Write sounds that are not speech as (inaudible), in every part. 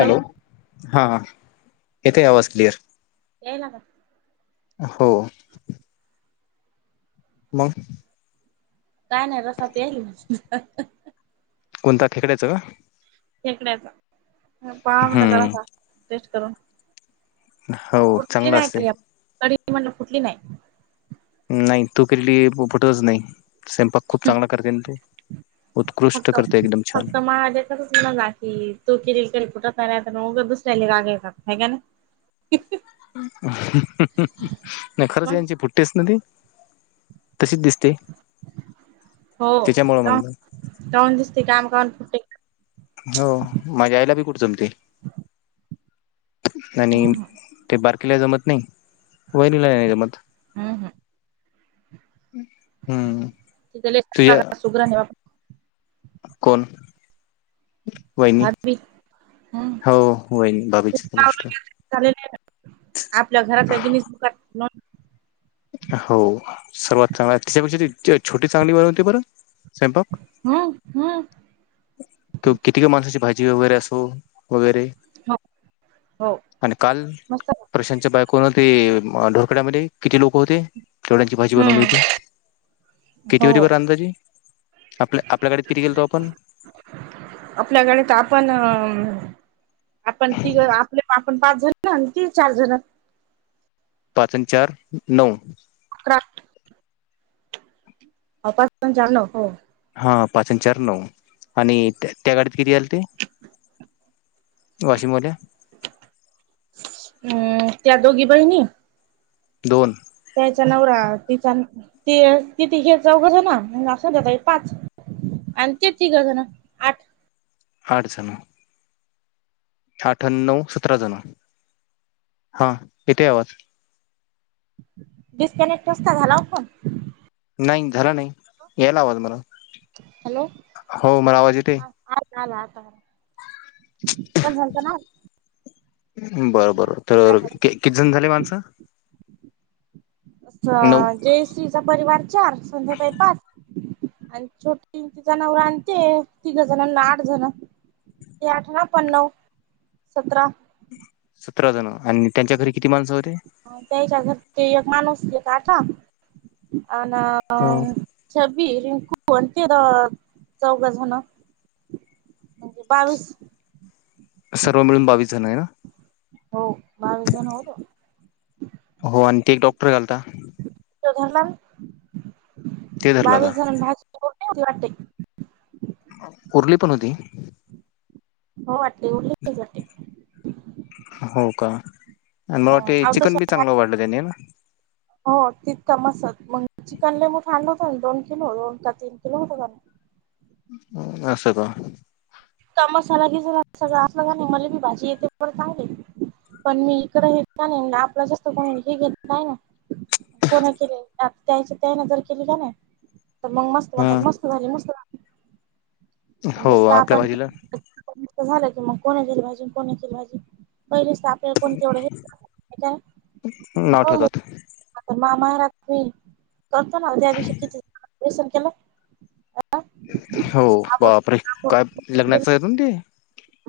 Hello हा येथे आवाज क्लिअर येनग हो मग का नाहीर सब ल कोणता ठेकड्याचं का खेकण्याचा पाहा म्हणट जरा हम्म टेस्ट करून हो चांगलं असते गडी म्हण कुठली नाही नाही तू केलेली फटोच नाही स्वयंपाक खूप चांगला करते ते उत्कृष्ट करते एकदम छान म्हणाला की तू केिले करी कुठा तयार उ दुसऱ्या राग येतात ह का ना नाही खरंच मग यांची पुट्टीच ना ती तशीच दिसते त्याच्यामुळं म्हणून करन दिसते काम करून फुटे हो माझ्या आईला बी कुठचलते आणि हम्म हम्म ते बारकीला जमत नाही वैरीला नाही जमत हा हा हम्म तुझ्या सका सुुग्र नेवा कोण वहिनी बाबा भाभी हम्म हो वहिनी बाबीची गोष्ट आपल्या घरातल्या गि हो सर्वात चांगला त्याच्यापेक्षा छोटी चांगली ब होती बर स्पा हम हम कि किती का माणसाची भाजी वगैरे असो वगैरे हो हो आणिण काल मस्त प्रशांतच्या बायकोन ते ढोरकड्यामध्ये किती लोक होते तेवड्यांची भाजी हम्म बनवली होती किती होती हो बरं अंदाजी आपल्या आपल्या गाडत किती गेलतो आपण आपल्याकडे तर आपण आपण ती आपले पण पाच जण की चार जण पाचन चार नऊ. (inaudible) अपासण जाल हो. हा पाच आणि चार नऊ आणि त्या गाडी्यात किती आल ते वावाशिममध्ये आहे. हम्म त्या दोघी बाईनी दोन त्याचा नवरा तिचा त तिथ हे चौघ झा ना असंता पाच आणि ते ठीकतं ना आठ. आठ सल अठण्णव सतरा जण हा इथे आवाज डस्कनेक्ट असता घालाव फण नाही झालं नाही यायला आवाज मला हॅलो. हो मला आवाज येते चाल आता पण झालत ना. बर बर तर किती जण झाले माणसं. नऊ जयश्रीचा परिवार चार संध्याताळी पाच आणि छोटी तिं नवर आणते तिघ जणांना आठ जण तेठरा पणव सतरारा सतरा जण आणि त्यांच्या घरी किती माणसं होते त्याच्या घर ते एक माणूस काठा अ छबी रिंकू अते चौघ झाण. म्हणजे बावीस सर्व मिळून बावीस जण आहे ना. हो बावीस जण होत. हो आणि ते एक डॉक्टर घालता. रला ते धरला का? बावीस जण भा वाट. उरली पण होती. हो वाटते उललेखले जाते. हो का आणि मला ते अवत चिकन बी चांगलं वाढलं त्यानी ना. हो तितकाम असत मग चिकन लेंबू थांड होतं ना दोन किलो दोन का तीन किलो होत. ् अससं का? मसाला घिसला सगळ असलं का नाही मला मी भाजी येते ब चांगली. पण मी इकडें हेेत नाही आपला जास्त कोणी हे घेत नाही ना. कोणा केले त्याची त्या नजर केली का नाही. तर मग मस्त म ह मस्त झाली हो मस्तस्त आपल्या आपण भाजीला झालं की मग कोणी केलं पाहिजे कोणी केलं पाहिजे पहिलीच. कोण तेवढं का नाव हो. ठेवतात आता मा महाराजई करतो ना त्या दिवशी किती? वसन केला अ. हो बापरे काय लग्नाचं येत ते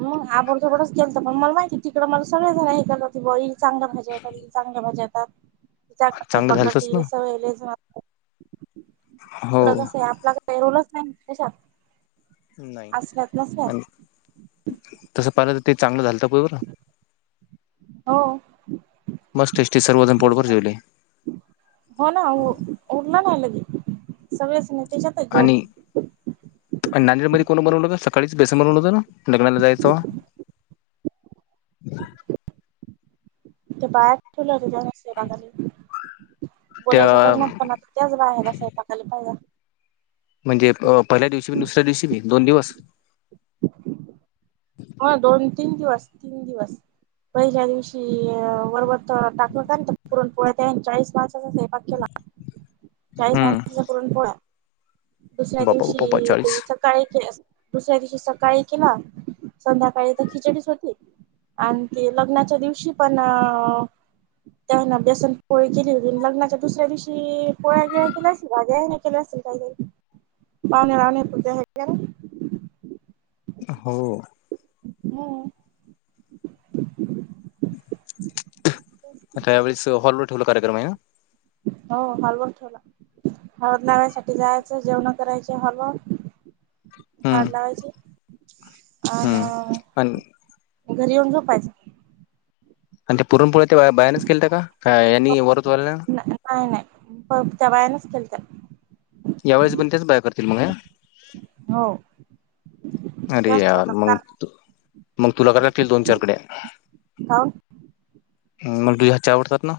हम आपण तकडच गेल तर पण मला माहिती तिकडं मला सगळे झालं हे का ती बही चांगल्या भाज्या येतात चांगल्या भाज्या येतात चांगलं झालतच ना पकडते सय. हो इकडं कस आहे आपला काही रूलच नाहीशात नाही आणि तसं पाहिलं तर ते चांगलं झालं तर प बरं. (unintelligible) हो. मस् टेस्टी सर्वज पड बरेवली. हो ना उरला नाही लगे सगळेच नाही. त्याच्यातच आणि जेवले नांदेडमध्ये कोण बरवून होत सकाळीच बेसन बरवून होतं ना. लग्नाला जायचो ते बाहेर ठला र जा बाघा बोलायच्या त्या लग्नात पण आता त्याच बा आहे असहेपाकायला पाहिजे म्हणजे पहिल्या दिवशी म दुसऱ्या दिवशी मी दोन दिवस ह दोन तीन दिवस तीन दिवस पहिल्या दिवशी वरबत टाकलं का पुरण पुळ्या त्या चाळीस पासाचा सहभाग केला चाळीस हम्म मासाांचा पुरण पोळा्या दुसऱ्या बापा बापा चाळीस दिवशी सकाळी के दुसऱ्या दिवशी सकाळी केला. संध्याकाळी तर खिचडीच होती आणि तेी लग्नाच्या दिवशी पण अ त्यान व्यासन पोळी केली होती लग्नाच्या दुसऱ्या दिवशी पोळ्या गिळ्या केल्या असेल वाज्याने केल्या असेल. पावणे राहणे पूज्या हग ना. हो. हा. आ त्यावेळीस हॉलवर ठेवला कार्यक्रम आहे ना. हो भल करतला. हळद लागयसाठीठी जायचं जेवण करायच हवं. हड हम्म लावायचे हम्म अ आणि घरी येऊन झोपायच. आणि ते पुरण पुढे ते बाहेनच गेलत का हो यांनी वरत वला. नाही नाही त्या वयानच केल त्या यावेळेस पण तेच बाय करतील मग या. हो. अरे त्याच या ठेवला कारण मग मग तुला कील दोन चारकडे. ह. मग तुझ्या हातच्या आवडतात ना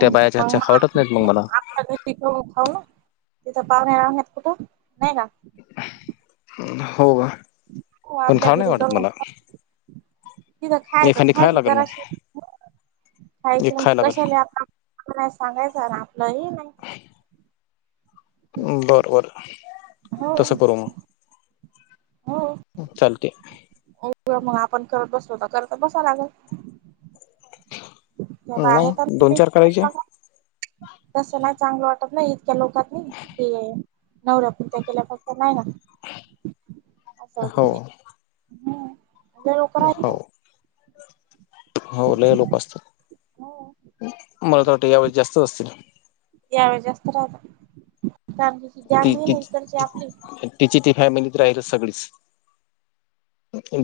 त्या बायाच्या हातच्यावडत नाही मग मला. पिकव खाऊ ना तिथं पाहुणेणारहत कुठं नाही का. होव. हो आपल्या घरी का. तिथं खायचं एखादी खायला खायचं लागेल जरा मग खायच एक खायला कशाला आप नाही सांगायचं ना आपलं ह नाही. बर बर. हो तस करू मग चालते. अ मग आपण करत बसलो तर करत बसाव लागेल. तेव्हा आहे. नाही दोन चार करायच्या तस नाही चांगलं वाटत नाही इतक्या लोकात नाही ते. नवऱ्या पतत्या केल्या फक्त नाही ना असं हो होत. हम जर लोक राहि. हो हो ले हे लोक हो असतात मला तर वाटत या वेळे जास्तच असतील. यावे जास्त राहत कारची जाग ती आहे ना इकडची ती आपली. तिची ती फॅमिलीत राहिल सगळीच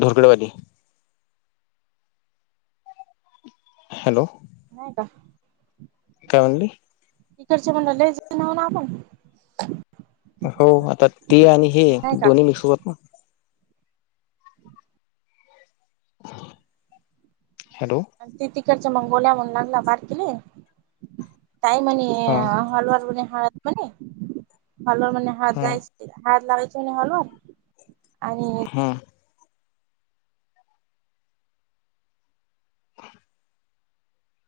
ढोरगडवाली. हॅलो. नाही का. काे म्हली इकडच म्हण लले ना ना आपण. हो आता ते आणि हे नाही का दोन्ही मिसूत ना. हॅलो. ते तिकडच्या मंगोल्या म्हण लागला पारकले ताई म्हण हा हलवार म ह म हलुवार म हात हा जाय. हात लागयच आणि हलवर आणि. हा.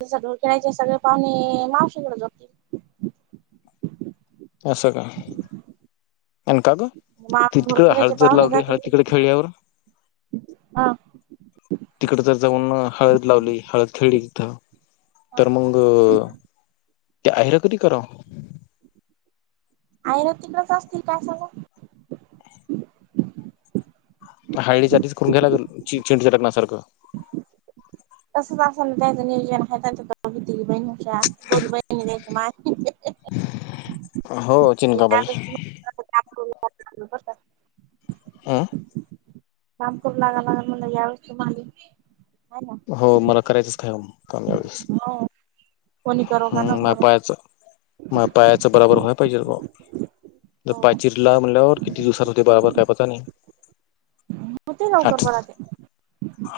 जस ढोळ खेळायचे सगळे पाहुणे माव शिक जो. अस स का एनका ग. ती मावशी तिकड हळ ढोरखेड्याचे जर पाहुणे लावली हळ जातील तिकडे खेळल्यावर. हा. तिकड तर जाऊन हळद लावली हळद खथेळली किथं. तर मग त्या रा कधी करा. आयर तिकडच असतील काय सगं. हळडीसाठीच करून घ्यायला चिडच लगनासारखं. तसच असा ना त्याच नियोजन दोघ तीन बहिणीश्या दोघी बहिणी द्यायच्या मा. हो चिंका बाई. तुम्हाला काम करू लागलं बरं का आह. काम करू लागाग मुला या व तु मा आहे ना. हो मला करायचंच काय काम याज. ना हो. कोणी करो का हम् न म करो पायाचं म पायाचं बराबर होय पाहिजेत भाऊ. तर हो पायचिरला म्हटल्यावर किती दिवसात होते बराबर काय पत नाही. हो ते लवकर आठ बरा ते.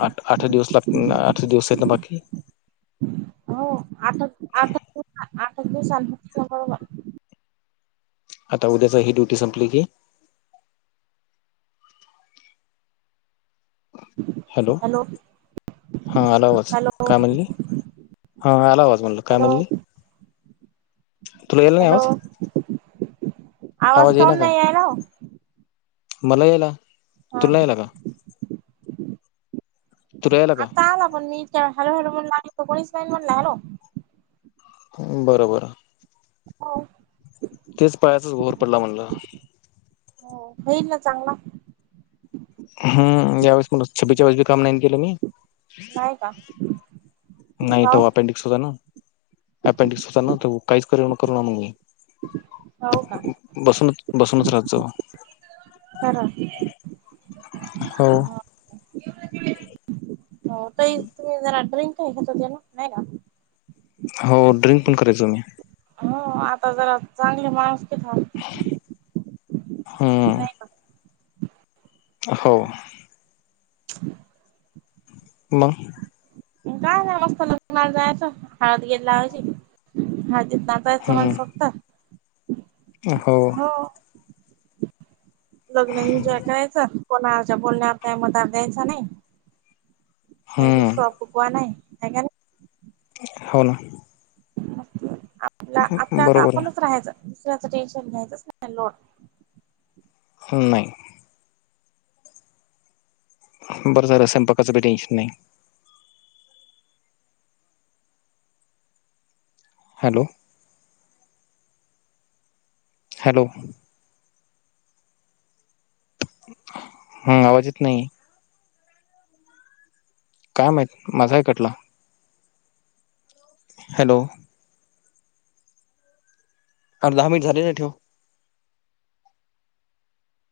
आठ आठरा दिवस लाग आठ दिवस आहेत ना बाकी. हो आता. आता. सांनग. आता उद्याचा ह ड्युटी संपली की. हॅलो. हां आलावाज हॅलो काय म्हणली हां आला आवाज म्हणलं काय हॅलो म्हणली. तुला यायला नाही हॅलो आवाज आवाज येईना कान काय नाही आहे ना. मला यायला हा तुला यायला का. तुला यायला का आता आला पण मी हॅलो हॅलो म्हणला तो कोणीस महिन म्हणला हॅलो. बरोबर. हो. तेच पायाचाच घोर पडला म्हणलं. हो होईल ना चांगला. हम या वेळेसछ्बीच्या वेळेसी काम नाही केलं मी. नाही का नाही त काऊन वापिड. अपेंडिकस होता ना काही कर कर ना मग. हो का बसूनच बसूनच राहत जाव. तररा. हो. हो का तुम्ही जराड्रिं का ख ना नाही का. हो ड्रिंक पण करायचो मी. हो आता जरा चांगले माणूस केत हम्म नाही का. हो. (inaudible) ह. का नाही मस्त लोक मार जायच हळद गेरला हची हळदी. जायच म्हण हम्म शकता. हो. हो. लग्न एन्जॉय करायचं कोणाच्या बोलण्यावर काही मतार द्यायचा नाही. का रु स हम्म कवा नाही आहे का. हो ना. मस्त आपलं आता बरोबर आपणच राहायचं दुसऱ्याच टेन्शन घ्यायचंच नाही लोन.. नाही.. बरं सर असयंपाकाचंही टेनशन नाही.. हॅलो.. हॅलो.. हम् आवाजेत नाही.. काय माहीत माझाही कटला. हॅलो. अ दहा मिनट झाले ना ठेव.